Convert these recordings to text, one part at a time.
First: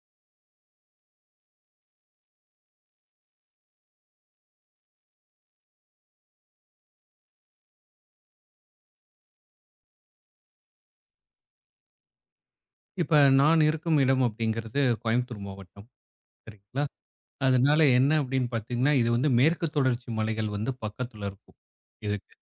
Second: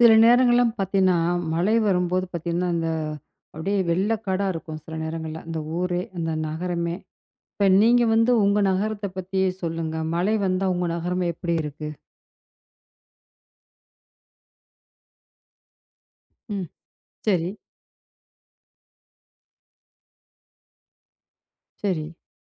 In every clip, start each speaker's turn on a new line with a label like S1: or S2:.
S1: சில நேரங்கள்லாம் பார்த்தீங்கன்னா, மழை வரும்போது பார்த்தீங்கன்னா, அந்த அப்படியே வெள்ளக்காடா இருக்கும் சில நேரங்கள்ல. அந்த ஊரே, அந்த நகரமே. இப்ப நீங்க வந்து உங்க நகரத்த பத்தியே சொல்லுங்க. மழை வந்தா உங்க நகரம் எப்படி இருக்கு?
S2: இப்ப நான் இருக்கும் இடம் அப்படிங்கிறது கோயம்புத்தூர் மாவட்டம்.
S1: ம்.
S2: சரிங்களா?
S1: சரி,
S2: அதனால என்ன அப்படின்னு பார்த்தீங்கன்னா, இது வந்து மேற்கு தொடர்ச்சி மலைகள் வந்து பக்கத்துல இருக்கும்,
S1: சரி.
S2: இதுக்கு.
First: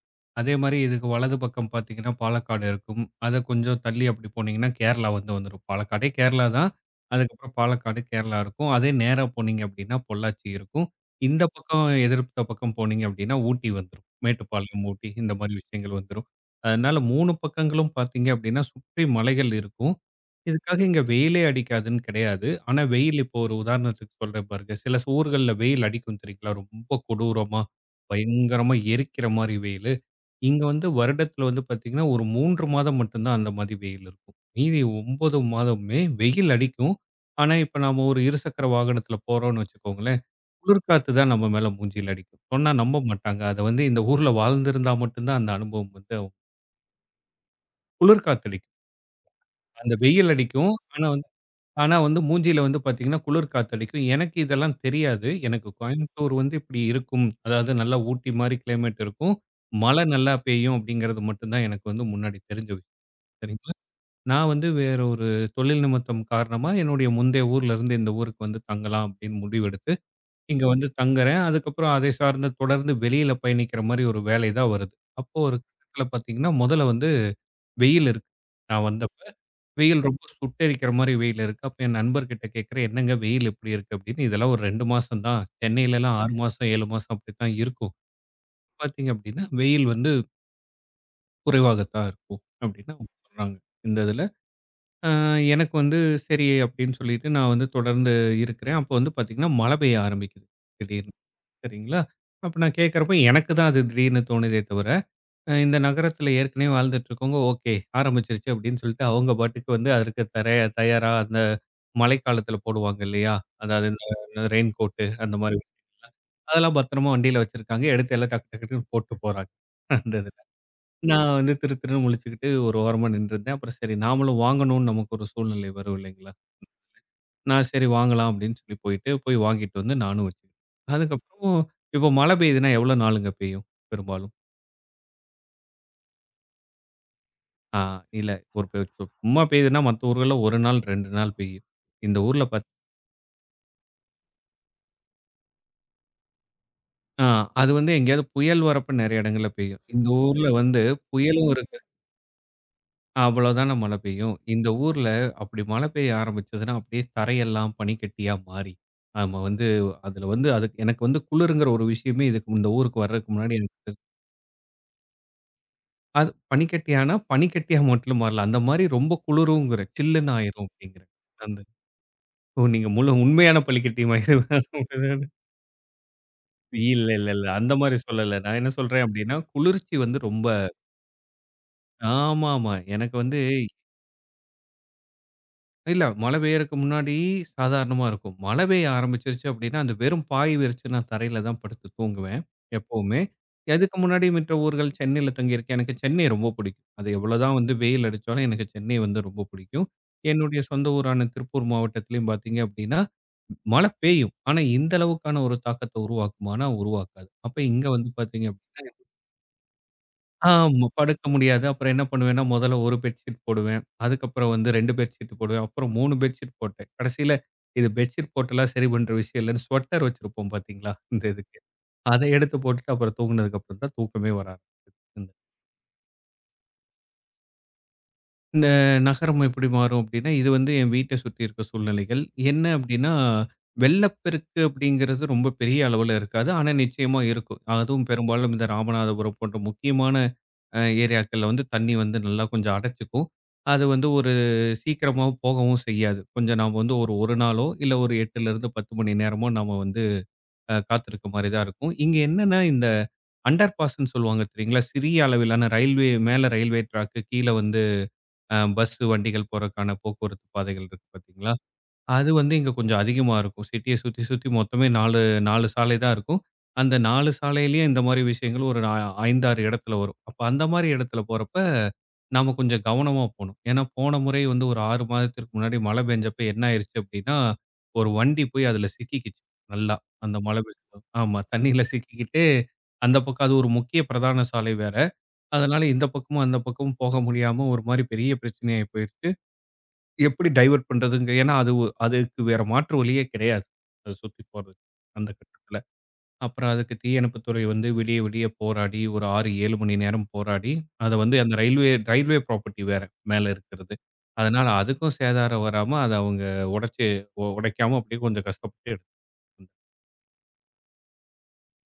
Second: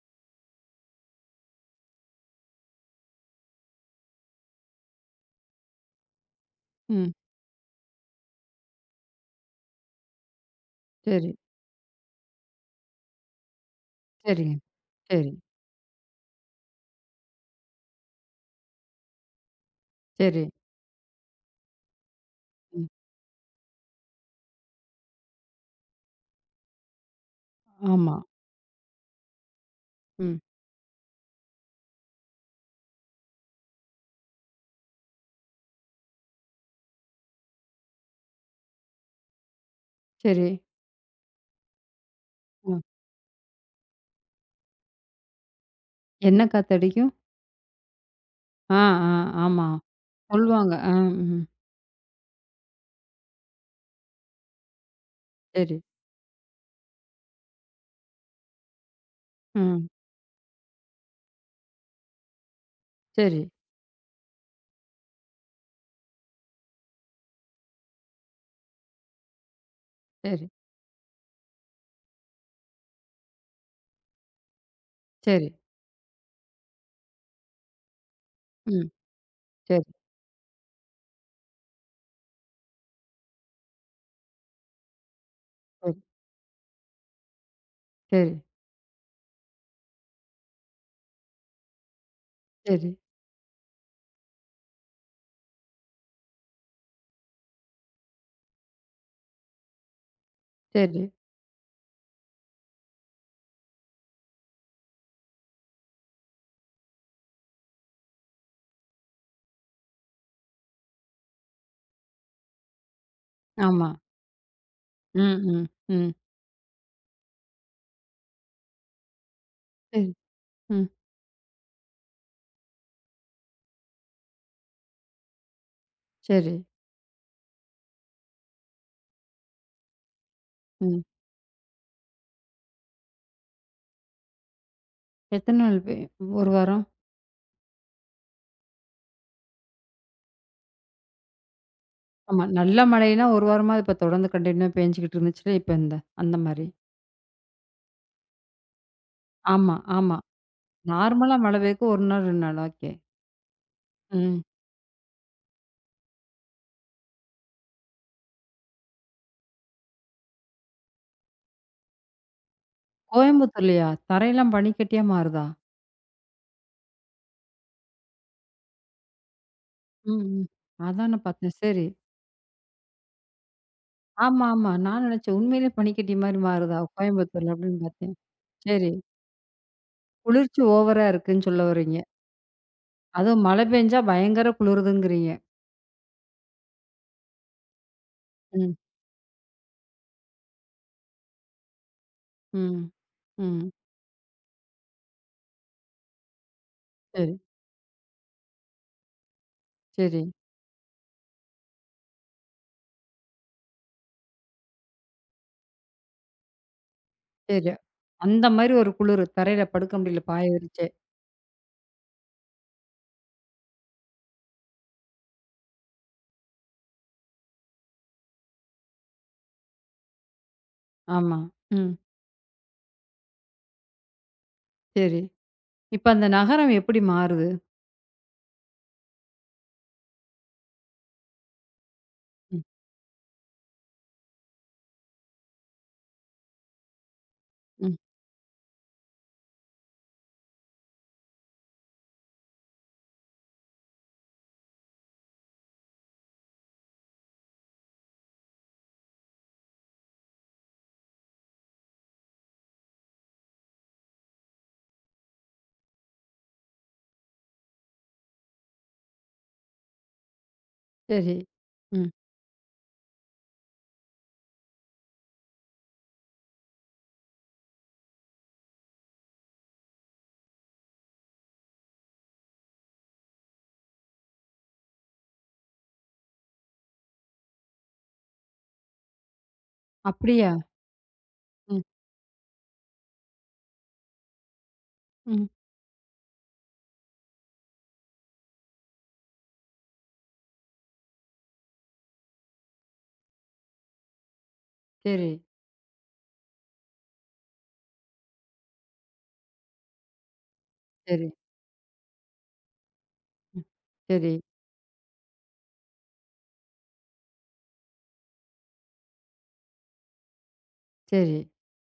S2: அதே மாரி இதுக்கு வலது பக்கம் பார்த்தீங்கன்னா, பாலக்காடு இருக்கும். அத கொஞ்சம் தள்ளி அப்படி போனீங்கன்னா, கேரளா வந்து வந்துரும். பாலக்காடே கேரளா தான்.
S1: ம்.
S2: அதுக்கப்புறம் பாலக்காடு, கேரளா இருக்கும். அதே நேரா போனீங்க அப்படின்னா, பொள்ளாச்சி இருக்கும்.
S1: சரி,
S2: இந்த பக்கம் எதிர்த்த பக்கம் போனீங்க அப்படின்னா, ஊட்டி வந்துரும்.
S1: சரிங்க.
S2: மேட்டுப்பாளையம், ஊட்டி
S1: சரி,
S2: இந்த மாரி விஷயங்கள் வந்துரும். அதனால 3 பக்கங்களும் பார்த்தீங்க அப்படின்னா, சுற்றி மலைகள் இருக்கும்.
S1: சரி.
S2: இதுக்காக இங்க வெயிலே அடிக்காதுன்னு கிடையாது. ஆனா,
S1: ம்.
S2: வெயில் இப்போ ஒரு உதாரணத்துக்கு சொல்றேன் பாருங்க. சில ஊர்கள்ல வெயில் அடிக்கும் தெரியுங்களா? ரொம்ப கொடூரமா,
S1: ஆமா.
S2: பயங்கரமா எரிக்கிற மாரி வெயிலு.
S1: ம்.
S2: இங்க வந்து வருடத்துல வந்து பாத்தீங்கன்னா, ஒரு 3 மாதம் மட்டும் தான் அந்த மாதிரி வெயில் இருக்கும். மீதி 9 மாதமுமே வெயில் அடிக்கும். ஆனா, இப்ப நாம ஒரு இருசக்கர வாகனத்துல போறோம்னு வச்சுக்கோங்களேன்,
S1: சரி.
S2: குளிர்காத்து தான் நம்ம மேல மூஞ்சில அடிக்கும். சொன்னா
S1: ம்.
S2: நம்ப மாட்டாங்க. அத வந்து இந்த ஊர்ல வாழ்ந்திருந்தா மட்டும் தான் அந்த அனுபவம் வந்து
S1: என்ன காத்தடிக்கும்?
S2: குளிர்காத்து அடிக்கும்.
S1: ஆ, ஆ. ஆமா.
S2: அந்த வெயில்
S1: சொல்லுவாங்க.
S2: அடிக்கும்.
S1: ஆ,
S2: ஆனா வந்து
S1: ம்.
S2: ஆனா வந்து மூஞ்சியில வந்து பார்த்தீங்கன்னா, குளிர் காத்தடிக்கும். எனக்கு இதெல்லாம் தெரியாது. எனக்கு
S1: சரி.
S2: கோயம்புத்தூர் வந்து இப்படி இருக்கும். அதாவது நல்லா ஊட்டி மாரி கிளைமேட் இருக்கும்.
S1: ம்.
S2: மழை நல்லா பெய்யும் அப்படிங்கிறது மட்டும் தான் எனக்கு வந்து முன்னாடி தெரிஞ்ச விஷயம்.
S1: சரி,
S2: சரிங்களா. நான் வந்து வேற ஒரு தொழில் நிமித்தம் காரணமா என்னுடைய முந்தைய ஊர்ல இருந்து இந்த ஊருக்கு வந்து தங்கலாம் அப்படின்னு முடிவெடுத்து,
S1: சரி,
S2: இங்க வந்து தங்குறேன். அதுக்கப்புறம் அதை சார்ந்து தொடர்ந்து வெளியில பயணிக்கிற மாரி ஒரு வேலை தான் வருது. அப்போ
S1: சரி.
S2: ஒரு கட்டத்தில பார்த்தீங்கன்னா, முதல்ல வந்து வெயில் இருக்கு. நான்
S1: ம்.
S2: வந்தப்ப,
S1: சரி,
S2: வெயில் ரொம்ப சுட்டெரிக்கிற மாரி வெயில் இருக்கு. அப்ப என் நண்பர்கிட்ட கேட்கிறேன், "என்னங்க வெயில் இப்படி இருக்கு?" அப்படின்னு. இதெல்லாம் ஒரு 2 மாசம் தான்.
S1: சரி,
S2: சென்னையிலலாம் 6 மாசம், 7 மாசம் அப்படித்தான் இருக்கும்.
S1: சரி,
S2: பார்த்தீங்க அப்படின்னா, வெயில் வந்து குறைவாகத்தான் இருக்கும்
S1: சரி,
S2: அப்படின்னு அவங்க சொல்றாங்க. இந்த இதுல. அ எனக்கு வந்து சரி அப்படின்னு சொல்லிட்டு நான் வந்து தொடர்ந்து இருக்கிறேன். அப்போ வந்து பார்த்தீங்கன்னா, மழை பெய்ய ஆரம்பிக்குது
S1: சரி.
S2: திடீர்னு. சரிங்களா? அப்ப நான் கேட்கிறப்போ எனக்கு தான் அது திடீர்னு தோணுதே தவிர, இந்த நகரத்துல ஏற்கனவே வாழ்ந்துட்டு இருக்கவங்க, ஓகே ஆரம்பிச்சிருச்சு அப்படின்னு சொல்லிட்டு அவங்க பாட்டுக்கு வந்து அதற்கு தர தயாரா அந்த மழைக்காலத்துல போடுவாங்க இல்லையா?
S1: ஆமா.
S2: அதாவது இந்த ரெயின் கோட்டு
S1: ம்,
S2: அந்த மாரி.
S1: ம், ம்.
S2: அதெல்லாம் பத்திரமா வண்டியில வச்சிருக்காங்க. எடுத்து எல்லாம் டக்கு டக்கு டக்குன்னு போட்டு போறாங்க.
S1: சரி.
S2: அந்த இதுல.
S1: ம்.
S2: நான் வந்து திரு திருன்னு முழிச்சுக்கிட்டு ஒரு ஓரமா நின்னுருந்தேன். அப்புறம் சரி நாமளும் வாங்கணும்னு நமக்கு ஒரு சூழ்நிலை வரும் இல்லைங்களா?
S1: சரி.
S2: நான் சரி வாங்கலாம் அப்படின்னு சொல்லி போயிட்டு, போய் வாங்கிட்டு வந்து நானும் வச்சுக்கிட்டேன்.
S1: ம்.
S2: அதுக்கப்புறம் இப்போ மழை பெய்யுதுன்னா எவ்வளோ நாளுங்க பெய்யும் பெரும்பாலும்?
S1: எத்தன நாள் பெய்யும்? 1 வாரம்?
S2: ஆ, இல்ல. ஒரு சும்மா பெய்யுதுன்னா, மத்த ஊர்கள்ல 1 நாள், 2 நாள் பெய்யும். இந்த
S1: ஆமா.
S2: ஊர்ல
S1: நல்ல மழைன்னா 1 வாரமா இப்ப தொடர்ந்து கன்டின்யூவா பேஞ்சுகிட்டு இருந்துச்சுல்ல, இப்ப இந்த அந்த மாரி.
S2: ஆ, அது வந்து எங்கேயாவது புயல் வரப்ப நெறைய இடங்கள்ல
S1: ஆமா,
S2: பெய்யும். இந்த
S1: ஆமா.
S2: ஊர்ல வந்து
S1: நார்மலா
S2: புயலும்
S1: மழை
S2: இருக்கு.
S1: பெய்யறதுக்கு 1 நாள், 2 நாள். ஓகே.
S2: அவ்வளோதான மழை பெய்யும்.
S1: ம்.
S2: இந்த ஊர்ல அப்படி மழை பெய்ய ஆரம்பிச்சதுன்னா, அப்படியே தரையெல்லாம் பனிக்கட்டியா மாறி, நம்ம வந்து அதுல வந்து அதுக்கு எனக்கு வந்து குளிருங்கிற ஒரு விஷயமே இதுக்கு இந்த ஊருக்கு வர்றதுக்கு முன்னாடி எனக்கு
S1: கோயம்புத்தூர்லயா? தரையெல்லாம் பனிக்கட்டியா மாறுதா?
S2: அது பனிக்கட்டியானா, பனிக்கட்டியா மட்டும் மாறல. அந்த மாரி ரொம்ப குளிருங்கிற,
S1: ம்,
S2: சில்லுன்னு
S1: ம்.
S2: ஆயிரும் அப்படிங்கிறேன்.
S1: அதான பார்த்தேன்.
S2: அந்த
S1: சரி.
S2: ஓ! நீங்க முழு உண்மையான
S1: ஆமா, ஆமா. நான்
S2: பனிக்கட்டியும்
S1: நெனச்சேன் உண்மையிலேயே பனிக்கட்டி மாரி மாறுதா
S2: இல்ல, இல்ல, இல்ல.
S1: கோயம்புத்தூர்ல
S2: அந்த
S1: அப்படின்னு
S2: மாரி
S1: பார்த்தேன்.
S2: சொல்லல. நான் என்ன
S1: சரி.
S2: சொல்றேன் அப்டின்னா, குளிர்ச்சி வந்து ரொம்ப
S1: குளிர்ச்சி ஓவரா இருக்குன்னு சொல்ல வர்றீங்க.
S2: ஆமாமா. எனக்கு வந்து
S1: அதுவும் மழை பெஞ்சா பயங்கர குளிருதுங்கிறீங்க.
S2: இல்ல மழை பெய்யறக்கு முன்னாடி சாதாரணமா இருக்கும். மழை
S1: ம்,
S2: பெய்ய ஆரம்பிச்சுருச்சு அப்டின்னா, அந்த வெறும் பாய் விரிச்சு நான் தரையில தான் படுத்து தூங்குவேன்,
S1: ம்,
S2: எப்பவுமே.
S1: ம்.
S2: இதுக்கு முன்னாடி மற்ற ஊர்கள் சென்னையில தங்கியிருக்கேன். எனக்கு சென்னை ரொம்ப பிடிக்கும். அது
S1: சரி.
S2: எவ்வளோதான் வந்து வெயில் அடிச்சாலும் எனக்கு சென்னை வந்து ரொம்ப பிடிக்கும்.
S1: சரி,
S2: என்னுடைய சொந்த ஊரான திருப்பூர் மாவட்டத்திலயும் பார்த்தீங்க அப்டின்னா, மழை பெய்யும். ஆனா, இந்த அளவுக்கான ஒரு தாக்கத்த உருவாக்குமானா, உருவாக்காது. அப்ப
S1: சரி.
S2: இங்க வந்து
S1: அந்த
S2: பார்த்தீங்க
S1: மாரி
S2: அப்டின்னா
S1: ஒரு குளிரு. தரையில படுக்க முடியல பாய
S2: ஆமா.
S1: விரிச்சே.
S2: படுக்க முடியாது. அப்புறம் என்ன பண்ணுவேன்னா, முதல்ல 1 பெட்ஷீட் போடுவேன். அதுக்கப்புறம் வந்து 2 பெட்ஷீட் போடுவேன். அப்புறம் 3 பெட்ஷீட் போட்டேன். கடைசியில இது பெட்ஷீட் போட்டெல்லாம் சரி பண்ற விஷயம் இல்லன்னு ஸ்வெட்டர் வச்சிருப்போம் பார்த்தீங்களா? இந்த
S1: ஆமா.
S2: இதுக்கு.
S1: ம்.
S2: அத எடுத்து போட்டுட்டு அப்புறம் தூங்குனதுக்கு அப்புறம் தான் தூக்கமே வர
S1: சரி.
S2: ஆரம்பிச்சது.
S1: இப்ப அந்த நகரம் எப்படி மாறுது?
S2: இந்த நகரம் எப்படி மாறும் அப்படின்னா, இது வந்து என் வீட்ட சுத்தி இருக்க சூழ்நிலைகள்.
S1: ம்,
S2: என்ன அப்படின்னா, வெள்ளப்பெருக்கு அப்படிங்கிறது ரொம்ப பெரிய அளவுல இருக்காது. ஆனா நிச்சயமா இருக்கும்.
S1: ம்.
S2: அதுவும் பெரும்பாலும் இந்த ராமநாதபுரம் போன்ற முக்கியமான ஏரியாக்கள்ல வந்து தண்ணி வந்து நல்லா கொஞ்சம் அடைச்சுக்கும். அது வந்து ஒரு சீக்கிரமா போகவும் செய்யாது. கொஞ்சம் நாம வந்து ஒரு 1 நாளோ, இல்ல ஒரு 8லேருந்து 10 மணி நேரமோ நாம வந்து காத்திருக்க மாரி தான் இருக்கும். இங்க என்னன்னா இந்த அண்டர் பாஸ்ன்னு சொல்லுவாங்க தெரியுங்களா? சிறிய அளவிலான ரயில்வே மேல ரயில்வே ட்ராக்கு, கீழ வந்து பஸ் வண்டிகள் போறதுக்கான போக்குவரத்து பாதைகள் இருக்கு
S1: சரி.
S2: பார்த்தீங்களா?
S1: ம்.
S2: அது வந்து இங்க கொஞ்சம் அதிகமா இருக்கும். சிட்டிய சுத்தி சுத்தி மொத்தமே 4, 4 சாலை தான் இருக்கும். அந்த 4 சாலையிலயும் இந்த மாரி விஷயங்கள் ஒரு 5, 6 இடத்துல வரும். அப்ப அந்த மாரி இடத்துல போறப்ப, நாம கொஞ்சம் கவனமா போணும். ஏன்னா போன முறை வந்து ஒரு 6 மாதத்திற்கு முன்னாடி மழை பெஞ்சப்ப என்ன ஆயிருச்சு அப்படின்னா, ஒரு வண்டி போய் அதுல சிக்கிக்கிச்சு. நல்லா அந்த
S1: அப்படியா?
S2: மழை பெஞ்ச ஆமா தண்ணீல
S1: ம்,
S2: சிக்கிக்கிட்டு, அந்த பக்கம் அது ஒரு முக்கிய பிரதான சாலை வேற.
S1: ம்.
S2: அதனால இந்த பக்கமும், அந்த பக்கமும் போக முடியாம ஒரு மாரி பெரிய பிரச்சனையாயி போயிருச்சு. எப்படி டைவர்ட் பண்றதுங்க? ஏன்னா அது அதுக்கு வேற மாற்று வழியே கிடையாது. அது சுத்தி போறது. அந்த
S1: சரி,
S2: கட்டத்துல. அப்புறம் அதுக்கு தீயணைப்புத்துறை வந்து விடிய விடிய போராடி ஒரு 6, 7 மணி நேரம் போராடி, அத
S1: சரி.
S2: வந்து அந்த ரயில்வே ரயில்வே ப்ராப்பர்ட்டி வேற மேல
S1: ம்.
S2: இருக்கிறது.
S1: சரி,
S2: அதனால அதுக்கும் சேதாரம் வராம அத அவங்க உடைச்சு உடைக்காம அப்படியே கொஞ்சம் கஷ்டப்பட்டு
S1: சரி.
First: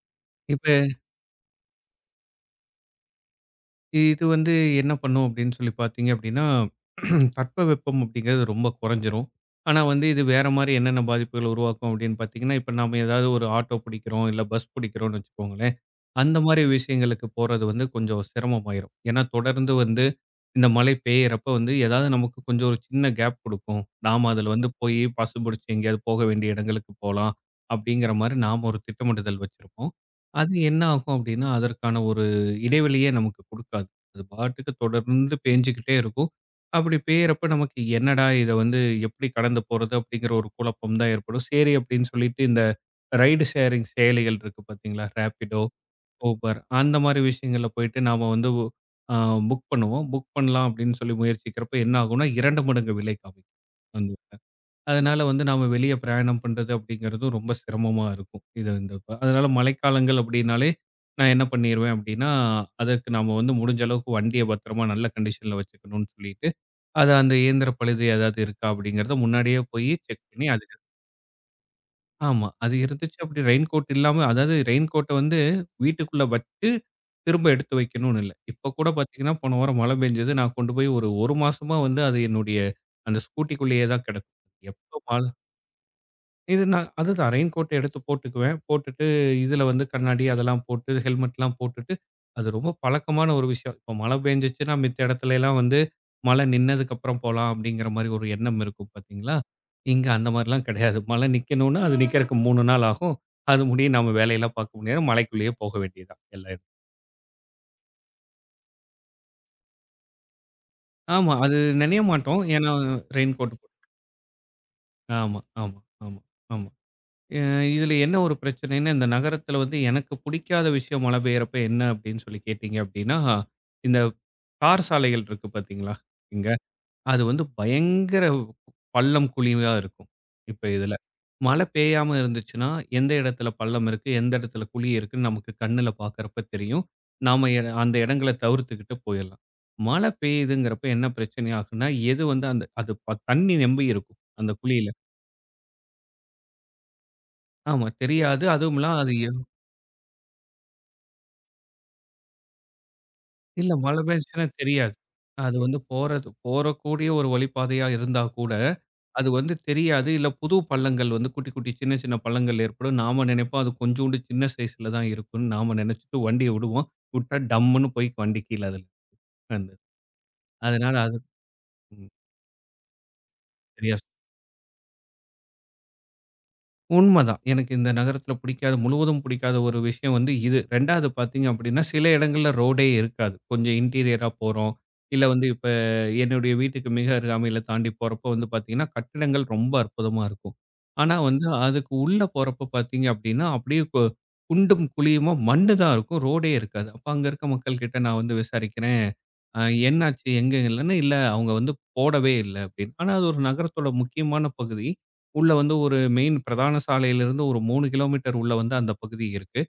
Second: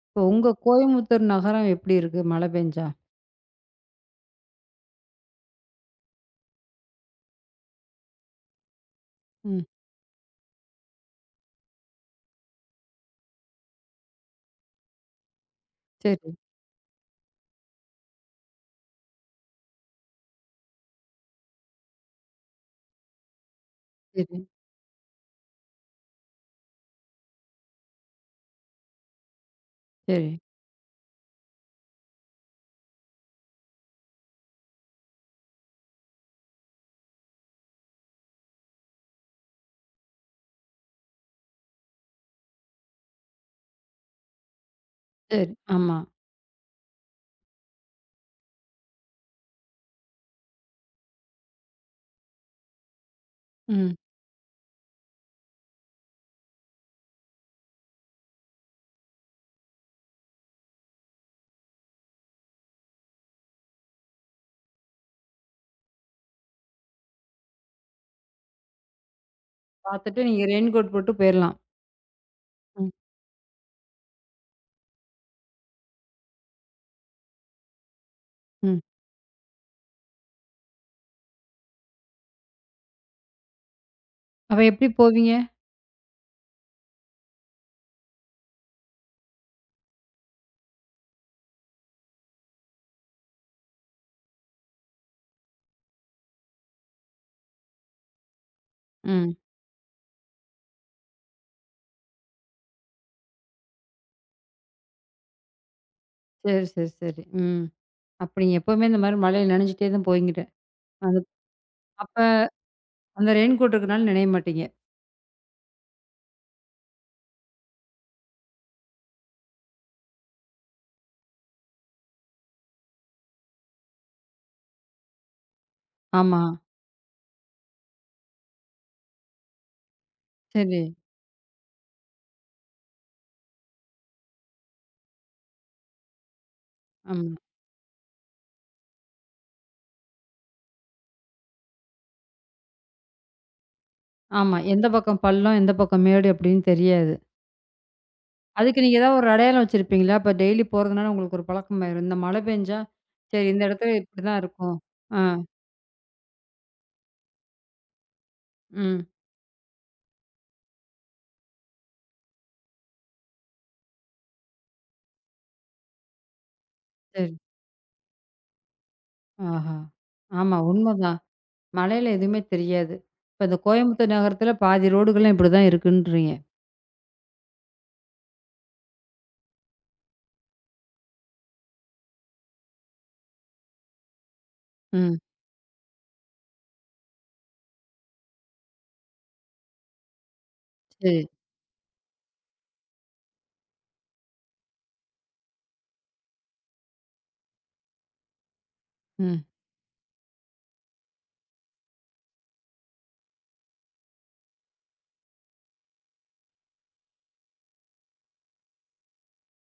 S1: இப்போ உங்க
S2: இப்ப
S1: கோயம்புத்தூர் நகரம் எப்படி இருக்கு மழை பெஞ்சா?
S2: இது வந்து என்ன பண்ணும் அப்படின்னு சொல்லி பார்த்தீங்க அப்படின்னா, தட்பவெப்பம் அப்படிங்கிறது ரொம்ப குறைஞ்சிரும்.
S1: ம்.
S2: ஆனா வந்து இது வேற மாரி என்னென்ன பாதிப்புகள் உருவாக்கும் அப்படின்னு பார்த்தீங்கன்னா, இப்ப நாம ஏதாவது ஒரு ஆட்டோ பிடிக்கிறோம், இல்ல பஸ் பிடிக்கிறோம்னு வச்சுக்கோங்களேன்.
S1: சரி,
S2: அந்த மாரி விஷயங்களுக்கு போறது வந்து கொஞ்சம் சிரமமாயிரும். ஏன்னா தொடர்ந்து வந்து இந்த மழை பெய்யறப்ப வந்து ஏதாவது நமக்கு கொஞ்சம் ஒரு சின்ன கேப் குடுக்கும். நாம
S1: சரி,
S2: அதுல வந்து போய் பஸ் புடிச்சு எங்கேயாவது போக வேண்டிய இடங்களுக்கு போலாம். அப்படிங்கிற மாரி நாம ஒரு திட்டமிடுதல் வச்சிருப்போம்.
S1: சரி,
S2: அது என்ன ஆகும் அப்படின்னா, அதற்கான ஒரு இடைவெளியே நமக்கு குடுக்காது. அது பாட்டுக்கு தொடர்ந்து பேஞ்சுகிட்டே இருக்கும். அப்படி பெய்யறப்ப நமக்கு என்னடா இத வந்து எப்படி கடந்து போறது அப்படிங்கிற ஒரு குழப்பம் தான் ஏற்படும். சரி அப்படின்னு சொல்லிட்டு இந்த ரைடு ஷேரிங் செயலிகள் இருக்கு பார்த்தீங்களா?
S1: சரி.
S2: Rapido,
S1: ஆமா.
S2: ஊபர் அந்த மாரி விஷயங்கள்ல போயிட்டு நாம வந்து அ புக் பண்ணுவோம். புக் பண்ணலாம் அப்படின்னு சொல்லி முயற்சிக்கிறப்ப என்ன ஆகும்னா 2 மடங்கு விலை காமிக்கும்.
S1: ம்.
S2: அந்த இதுல. அதனால வந்து நாம வெளிய பிரயாணம் பண்றது அப்படிங்கிறதும் ரொம்ப சிரமமா இருக்கும். இது இந்த இப்ப அதனால மழைக்காலங்கள் அப்படின்னாலே நான் என்ன பண்ணிருவேன் அப்படின்னா, அதற்கு நாம வந்து முடிஞ்ச அளவுக்கு வண்டிய பத்திரமா நல்ல கண்டிஷன்ல வச்சுக்கணும்னு சொல்லிட்டு, அத அந்த இயந்திர பழுது ஏதாவது இருக்கா அப்படிங்கிறத முன்னாடியே போய் செக்
S1: பார்த்துட்டு
S2: பண்ணி
S1: நீங்க ரெயின் கோட் போட்டு போயிரலாம்.
S2: ஆமா. அது
S1: ம்,
S2: இருந்துச்சு அப்படி ரெயின் கோட் இல்லாம அதாவது ரெயின் கோட்ட வந்து வீட்டுக்குள்ள வச்சு, திரும்ப எடுத்து வைக்கணும்னு இல்ல. இப்ப
S1: ம்.
S2: கூட பார்த்தீங்கன்னா, போன வாரம் மழை பெஞ்சது. நான் கொண்டு போய் ஒரு 1 மாசமா வந்து அது என்னுடைய அந்த ஸ்கூட்டிக்குள்ளேயே தான் கிடக்கும்.
S1: அப்ப எப்படி
S2: எப்போ
S1: போவீங்க?
S2: இது நான் அதுதான் ரெயின் கோட் எடுத்து போட்டுக்குவேன். போட்டுட்டு இதில வந்து கண்ணாடி அதெல்லாம் போட்டு ஹெல்மெட்லாம் போட்டுட்டு, அது ரொம்ப பழக்கமான ஒரு விஷயம். இப்போ மழை பெஞ்சுச்சுன்னா மித்த இடத்துலலாம் வந்து மழை நின்னதுக்கப்புறம் போலாம் அப்படிங்கிற மாரி ஒரு எண்ணம் இருக்கும்
S1: ம்.
S2: பார்த்தீங்களா? இங்க அந்த மாரிலாம் கிடையாது. மழை நிக்கணும்னா அது நிக்கிறக்கு 3 நாள் ஆகும். அது முடிய நம்ம வேலையெல்லாம் பார்க்க முடியாது. மழைக்குள்ளேயே போக வேண்டியது தான். எல்லா
S1: சரி,
S2: இடத்துக்கும்.
S1: சரி, சரி. ம். அப்ப நீங்க எப்பவுமே இந்த மாரி மழையில நனைஞ்சுட்டே தான் போவீங்க. அது
S2: ஆமா. அது நனைய
S1: அப்ப
S2: மாட்டோம். ஏன்னா
S1: அந்த
S2: ரெயின் கோட்
S1: ரெயின் கோட்
S2: போட்டு
S1: இருக்கனால நனைய மாட்டீங்க.
S2: ஆமா, ஆமா, ஆமா, ஆமா. அ இதுல என்ன ஒரு பிரச்சனைன்னா, இந்த நகரத்துல வந்து எனக்கு புடிக்காத விஷயம் மழை பெய்யறப்ப என்ன அப்படின்னு சொல்லி கேட்டீங்க அப்படின்னா, இந்த தார் சாலைகள் இருக்கு பாத்தீங்களா?
S1: ஆமா.
S2: இங்க. அது வந்து பயங்கர பள்ளம், குழிவா இருக்கும். இப்ப
S1: சரி.
S2: இதுல. மழை பெய்யாம இருந்துச்சுன்னா, எந்த இடத்துல பள்ளம் இருக்கு, எந்த இடத்துல குழி இருக்குன்னு நமக்கு கண்ணுல பாக்கறப்ப தெரியும்.
S1: ஆமா.
S2: நாம அந்த இடங்கள தவிர்த்துக்கிட்டு போயிரலாம். மழை பெய்யுதுங்கிறப்ப என்ன பிரச்சனை ஆகும்னா, எது வந்து அந்த அது தண்ணி நெம்பி இருக்கும். அந்த
S1: ஆமா. எந்த
S2: குழியில.
S1: பக்கம் பள்ளம், எந்த பக்கம் மேடு அப்படின்னு தெரியாது.
S2: ஆமா தெரியாது.
S1: அதுக்கு நீங்க
S2: அதுவுமில்லாம் அது
S1: ஏதாவது ஒரு அடையாளம் வச்சிருப்பீங்களா? அப்ப டெய்லி போறதுனால உங்களுக்கு ஒரு பழக்கமாயிரும். இந்த மழை பெஞ்சா, சரி இந்த
S2: இல்ல
S1: இடத்துல
S2: மழை
S1: இப்படிதான்
S2: பெஞ்சுச்சுன்னா
S1: இருக்கும்.
S2: தெரியாது.
S1: ஆ.
S2: அது வந்து போறது போறக்கூடிய ஒரு வழிப்பாதையா இருந்தா கூட,
S1: ம்.
S2: அது வந்து தெரியாது. இல்ல புது பள்ளங்கள் வந்து குட்டி, குட்டி சின்ன, சின்ன பள்ளங்கள் ஏற்படும். நாம நினைப்போம் அது கொஞ்சூண்டு சின்ன சைஸ்ல தான் இருக்கும்னு நாம நினைச்சுட்டு வண்டிய விடுவோம்.
S1: சரி.
S2: விட்டா டம்முன்னு போய் வண்டி கீழ அதுல உட்காந்து.
S1: ஆஹா! ஆமா
S2: அதனால அது
S1: உண்மதான்.
S2: ம்.
S1: மழையில எதுவுமே தெரியாது. இப்ப இந்த
S2: சரியா
S1: கோயம்புத்தூர் நகரத்துல பாதி ரோடுகள்லாம் இப்படிதான் இருக்குன்றீங்க.
S2: உண்மதான். எனக்கு இந்த நகரத்தில பிடிக்காத முழுவதும் பிடிக்காத ஒரு விஷயம் வந்து இது. 2வது பார்த்தீங்க அப்படின்னா, சில இடங்கள்ல ரோடே இருக்காது. கொஞ்சம் இன்டீரியரா போறோம்.
S1: ம்.
S2: இல்ல வந்து இப்ப என்னுடைய வீட்டுக்கு மிக அருகாமையில தாண்டி போறப்போ வந்து பார்த்தீங்கன்னா, கட்டிடங்கள் ரொம்ப அற்புதமா இருக்கும். ஆனா
S1: சரி.
S2: வந்து அதுக்கு உள்ள போறப்போ பார்த்தீங்க அப்படின்னா, அப்படியே குண்டும் குழியுமா மண்ணு தான் இருக்கும். ரோடே இருக்காது. அப்ப அங்க இருக்க மக்கள்கிட்ட நான் வந்து விசாரிக்கிறேன்.
S1: ம்.
S2: அ என்னாச்சு? எங்க இல்லன்னா, "இல்ல அவங்க வந்து போடவே இல்ல" அப்படின்னு. ஆனா அது ஒரு நகரத்தோட முக்கியமான பகுதி. உள்ள வந்து ஒரு மெயின் பிரதான சாலையிலிருந்து ஒரு 3 கிலோமீட்டர் உள்ள வந்து அந்த பகுதி இருக்கு.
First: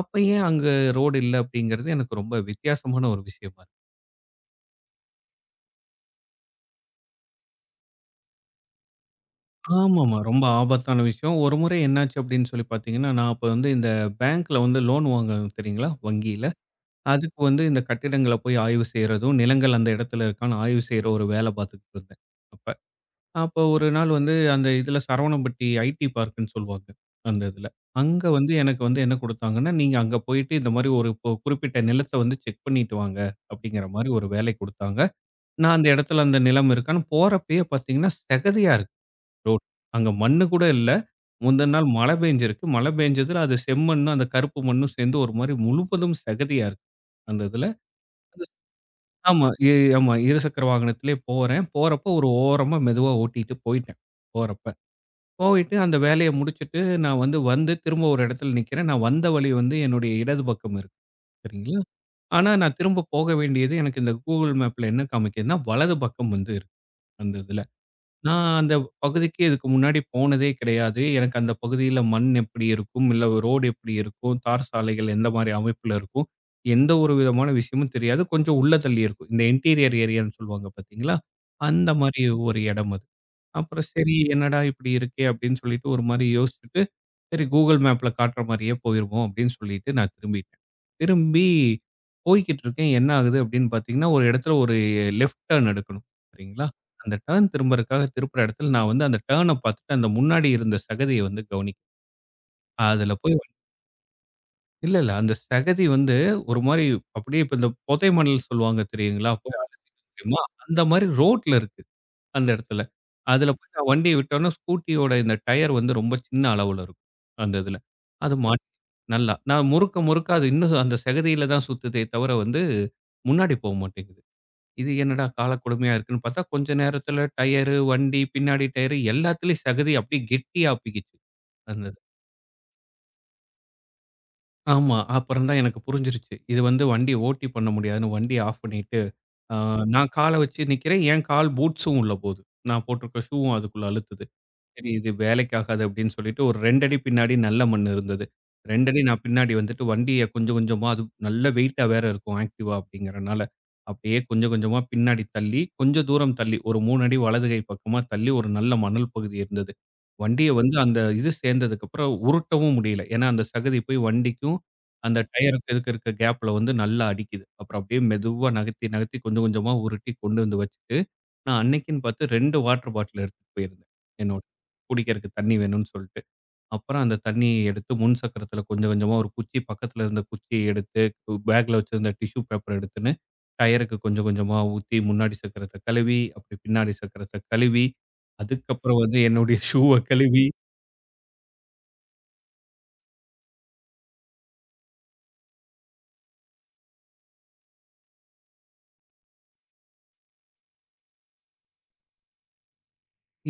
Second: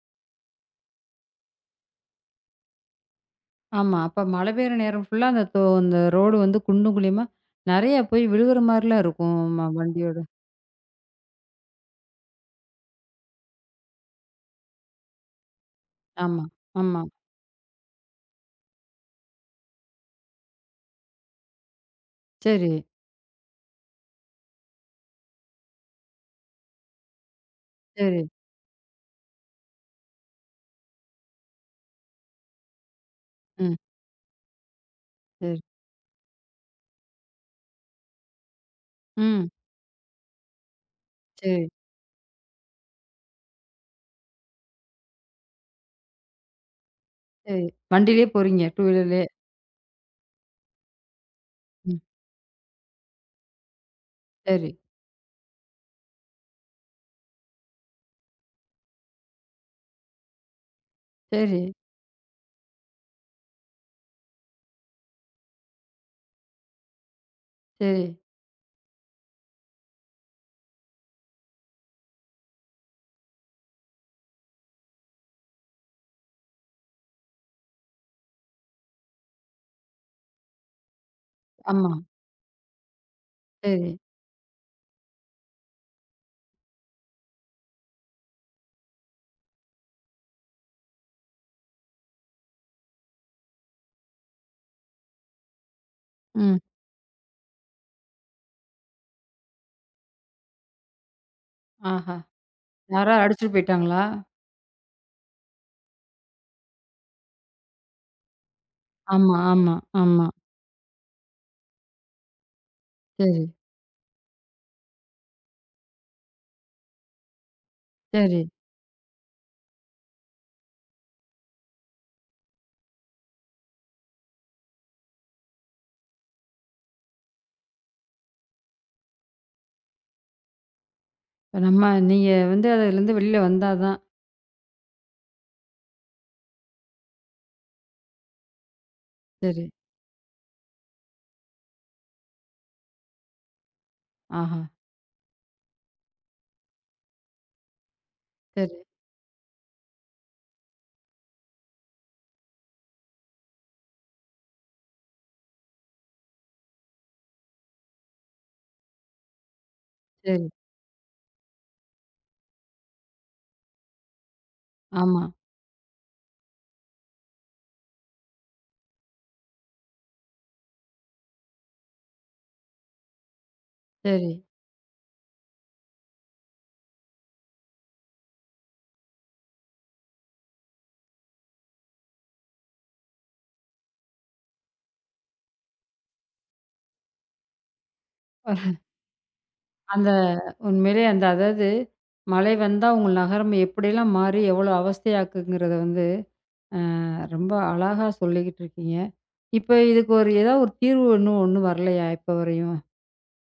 S2: அப்ப ஏன் அங்க ரோடு இல்ல அப்படிங்கிறது எனக்கு ரொம்ப வித்தியாசமான ஒரு விஷயமா இருக்கு.
S1: ஆமா. அப்ப மழை பெய்ற நேரம் ஃபுல்லா அந்த தோ அந்த ரோடு வந்து குண்டும் குழியுமா, நெறைய போய் விழுகுற மாரிலாம் இருக்கும் ம
S2: ஆமாமா.
S1: வண்டியோட.
S2: ரொம்ப ஆபத்தான விஷயம். ஒரு முறை என்னாச்சு அப்படின்னு சொல்லி பார்த்தீங்கன்னா, நான் அப்ப வந்து இந்த பேங்க்ல வந்து லோன் வாங்குவேன் தெரியுங்களா?
S1: ஆமா,
S2: வங்கியில.
S1: ஆமா.
S2: அதுக்கு வந்து இந்த கட்டிடங்கள போய் ஆய்வு செய்றதும், நிலங்கள் அந்த இடத்துல இருக்கான்னு ஆய்வு செய்ற ஒரு வேல பார்த்துக்கிட்டு இருந்தேன் அப்ப.
S1: சரி,
S2: அப்போ ஒரு நாள் வந்து அந்த இதில சரவணம்பட்டி ஐடி பார்க்குன்னு சொல்லுவாங்க. அந்த இதில. அங்க
S1: சரி.
S2: வந்து எனக்கு வந்து என்ன குடுத்தாங்கன்னா, "நீங்க அங்க போயிட்டு இந்த மாரி ஒரு குறிப்பிட்ட நிலத்த வந்து செக் பண்ணிட்டு வாங்க."
S1: ம்.
S2: அப்படிங்கிற மாரி ஒரு வேலை குடுத்தாங்க.
S1: சரி.
S2: நான் அந்த இடத்துல அந்த நிலம் இருக்கான்னு போறப்பயே பார்த்தீங்கன்னா, செகதியா இருக்கு
S1: ம்.
S2: ரோடு. அங்க மண்ணு கூட இல்ல.
S1: சரி,
S2: முந்தின நாள் மழை பெய்ஞ்சிருக்கு. மழை பெய்ஞ்சதுல அது செம்மண்ணும், அந்த கருப்பு மண்ணும் சேர்ந்து ஒரு மாரி முழுவதும் செகதியா இருக்கு. அந்த இதில.
S1: சரி. வண்டியிலே போறீங்க. 2 வீலர்லயே.
S2: ஆமா. ஆமா. இருசக்கர வாகனத்திலே போறேன்.
S1: ம்.
S2: போறப்போ ஒரு ஓரமா மெதுவா ஓட்டிட்டு போயிட்டேன்.
S1: சரி,
S2: போறப்ப. போயிட்டு அந்த வேலைய முடிச்சுட்டு, நான் வந்து வந்து திரும்ப ஒரு இடத்துல நிக்கிறேன். நான் வந்த வழி வந்து என்னுடைய இடது பக்கம் இருக்கு.
S1: சரி,
S2: சரிங்களா? ஆனா நான் திரும்ப போக வேண்டியது எனக்கு இந்த Google மேப்ல என்ன காமிக்குதுன்னா, வலது பக்கம் வந்து இருக்கு. அந்த இதுல.
S1: சரி.
S2: நான் அந்த பகுதிக்கு இதுக்கு முன்னாடி போனதே கிடையாது. எனக்கு அந்த பகுதியில மண் எப்படி இருக்கும், இல்ல ரோடு எப்படி இருக்கும், தார் சாலைகள் எந்த மாரி அமைப்புல இருக்கும், எந்த ஒரு விதமான விஷயமும் தெரியாது. கொஞ்சம் உள்ள தள்ளி இருக்கும். இந்த இன்டீரியர் ஏரியான்னு சொல்லுவாங்க பார்த்தீங்களா? அந்த
S1: ஆமா.
S2: மாரி ஒரு இடம் அது. அப்புறம்
S1: சரி.
S2: சரி என்னடா இப்படி இருக்கே! அப்படின்னு சொல்லிட்டு ஒரு மாரி யோசிச்சுட்டு சரி கூகுள் மேப்ல காட்டுற மாதிரியே போயிருவோம் அப்படின்னு சொல்லிட்டு நான் திரும்பிட்டேன். திரும்பி போய்க்கிட்டு இருக்கேன். என்ன ஆகுது அப்படின்னு பார்த்தீங்கன்னா, ஒரு இடத்துல ஒரு லெஃப்ட் டர்ன் எடுக்கணும்.
S1: ம்.
S2: சரிங்களா? அந்த டர்ன் திரும்புறதுக்காக திருப்புற இடத்துல நான் வந்து அந்த டர்ன பார்த்துட்டு அந்த முன்னாடி இருந்த சகதிய வந்து
S1: ஆஹா!
S2: அதுல
S1: யாராவது
S2: போய்
S1: அடிச்சுட்டு போயிட்டாங்களா?
S2: இல்ல, இல்ல. அந்த சகதி வந்து ஒரு மாரி அப்படியே இப்ப இந்த புதை மணல் சொல்லுவாங்க தெரியுங்களா?
S1: ஆமா,
S2: போய் ஆளு
S1: ஆமா, ஆமா.
S2: தெரியுமா, அந்த மாதிரி ரோட்ல இருக்கு. அந்த இடத்துல.
S1: சரி,
S2: அதுல போய் நான் வண்டிய விட்டோனே, ஸ்கூட்டியோட இந்த டயர் வந்து ரொம்ப சின்ன அளவுல இருக்கும். அந்த இதுல. அது
S1: சரி.
S2: மாட்டி நல்லா. நான் முறுக்க, முறுக்க அது இன்னும் அந்த செகதியில தான் சுத்துதே தவிர வந்து, முன்னாடி போ மாட்டேங்குது. இது என்னடா காலக்கொடுமையா இருக்குன்னு பார்த்தா, கொஞ்ச நேரத்துல டயரு, வண்டி, பின்னாடி டயரு எல்லாத்துலயும் சகதி அப்படியே கெட்டியா ஆப்பிக்கிச்சு.
S1: இப்ப
S2: அந்த
S1: நம்ம
S2: இது.
S1: நீங்க வந்து அதுலருந்து வெளில வந்தா தான்.
S2: ஆமா. அப்புறம் தான் எனக்கு புரிஞ்சிருச்சு. இது வந்து வண்டிய ஓட்டி பண்ண முடியாதுன்னு வண்டிய ஆஃப் பண்ணிட்டு, ஆ,
S1: சரி.
S2: நான் கால வச்சு நிக்கிறேன். என் கால் பூட்ஸும் உள்ள போது. நான் போட்டிருக்க ஷூவும் அதுக்குள்ள அழுத்துது.
S1: ஆஹா!
S2: சரி இது வேலைக்காகாது அப்படின்னு சொல்லிட்டு ஒரு 2 அடி பின்னாடி நல்ல மண் இருந்தது.
S1: சரி,
S2: 2 அடி நான் பின்னாடி வந்துட்டு வண்டிய கொஞ்சம் கொஞ்சமா அது நல்ல வெயிட்டா வேற இருக்கும் ஆக்டிவா அப்படிங்கிறனால. அப்படியே கொஞ்சம் கொஞ்சமா பின்னாடி தள்ளி, கொஞ்சம் தூரம் தள்ளி ஒரு 3 அடி வலது கை பக்கமா தள்ளி ஒரு நல்ல மணல் பகுதி இருந்தது.
S1: சரி.
S2: வண்டிய வந்து அந்த இது சேர்ந்ததுக்கப்புறம் உருட்டவும் முடியல. ஏன்னா அந்த சகதி போய் வண்டிக்கும், அந்த
S1: ஆமா.
S2: டயருக்கு இதுக்கு இருக்க கேப்ல வந்து நல்லா அடிக்குது. அப்புறம் அப்படியே மெதுவா நகர்த்தி நகர்த்தி கொஞ்சம் கொஞ்சமா உருட்டி கொண்டு வந்து வச்சுட்டு நான் அன்னைக்குன்னு பார்த்து 2 வாட்டர் பாட்டில் எடுத்துட்டு போயிருந்தேன்.
S1: சரி.
S2: என்னோட குடிக்கிறக்கு தண்ணி வேணும்னு சொல்ட்டு. அப்புறம் அந்த தண்ணிய எடுத்து முன் சக்கரத்தில கொஞ்சம் கொஞ்சமா ஒரு குச்சி பக்கத்தில இருந்த குச்சிய எடுத்து பேக்ல வச்சிருந்த டிஷ்யூ பேப்பர் எடுத்துன்னு டயருக்கு கொஞ்சம் கொஞ்சமா ஊத்தி முன்னாடி சக்கரத்த கழுவி, அப்படி பின்னாடி சக்கரத்த கழுவி, அதுக்கப்புறம் வந்து என்னுடைய ஷூவ
S1: அந்த
S2: கழுவி
S1: உண்மையிலே அந்த அதாவது மழை வந்தா உங்கள் நகரம் எப்படியெல்லாம் மாறி எவ்வளோ அவஸ்தையாக்குங்கிறத வந்து ரொம்ப அழகா சொல்லிக்கிட்டு இருக்கீங்க. இப்ப இதுக்கு ஒரு ஏதாவது ஒரு தீர்வு இன்னும் ஒண்ணும் வரலையா இப்ப வரையும்?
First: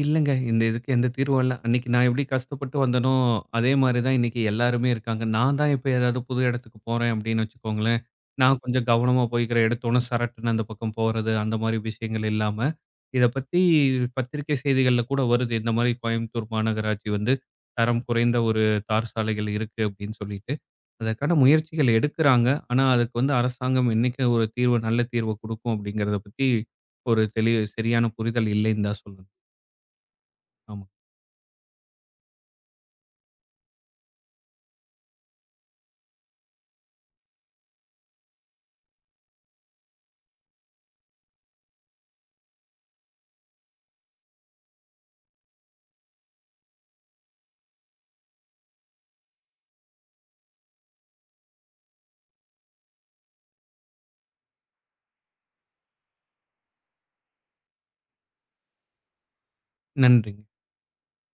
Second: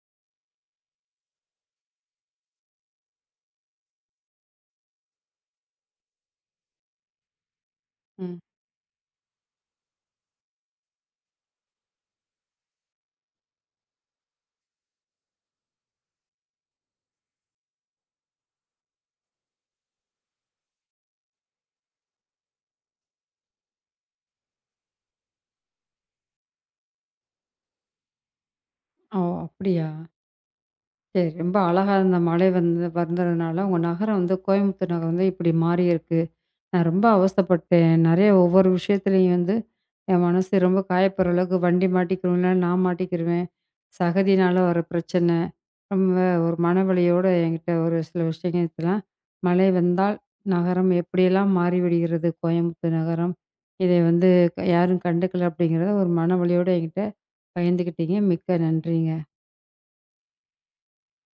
S2: இல்லங்க. இந்த இதுக்கு எந்த தீர்வும் இல்ல. அன்னைக்கு நான் எப்படி கஷ்டப்பட்டு வந்தேனோ, அதே மாரி தான் இன்னைக்கு எல்லாருமே இருக்காங்க. நான் தான் இப்ப ஏதாவது புது இடத்துக்கு போறேன் அப்படின்னு வச்சுக்கோங்களேன்,
S1: ம்.
S2: நான் ம். கொஞ்சம் கவனமா போய்க்கிறேன். எடுத்தோன சரட்டுன்னு அந்த பக்கம் போறது, அந்த மாரி விஷயங்கள் இல்லாம, இத பத்தி பத்திரிக்கை செய்திகள்ல கூட வருது. இந்த மாரி கோயம்புத்தூர் மாநகராட்சி வந்து தரம் குறைந்த ஒரு தார் சாலைகள் இருக்கு அப்படின்னு சொல்லிட்டு, அதற்கான முயற்சிகள் எடுக்குறாங்க. ஆனா, அதுக்கு வந்து அரசாங்கம் என்னைக்கு ஒரு தீர்வு நல்ல தீர்வு குடுக்கும் அப்படிங்கிறத பத்தி ஒரு தெளி சரியான புரிதல் இல்லைன்னு தான்
S1: ஓ!
S2: சொல்லணும்.
S1: அப்படியா?
S2: ஆமா.
S1: சரி. ரொம்ப அழகா இந்த மழை வந்து வந்ததுனால உங்க நகரம் வந்து கோயம்புத்தூர் நகரம் வந்து இப்படி மாறியிருக்கு. நான் ரொம்ப அவஸ்தைப்பட்டேன். நெறைய ஒவ்வொரு விஷயத்துலயும் வந்து என் மனசு ரொம்ப காயப்படுற அளவுக்கு வண்டி மாட்டிக்கிருவேன்ல, நான் மாட்டிக்கிருவேன். சகதியினால வர பிரச்சனை. ரொம்ப ஒரு மனவலியோட என்கிட்ட ஒரு சில விஷயங்கள்லாம் மழை வந்தால் நகரம் எப்படியெல்லாம் மாறிவிடுகிறது கோயம்புத்தூர் நகரம். இதை வந்து யாரும் கண்டுக்கல அப்படிங்கிறத ஒரு மனவலியோட என்கிட்ட பகிர்ந்துக்கிட்டீங்க. மிக்க நன்றிங்க.
S2: நன்றிங்க.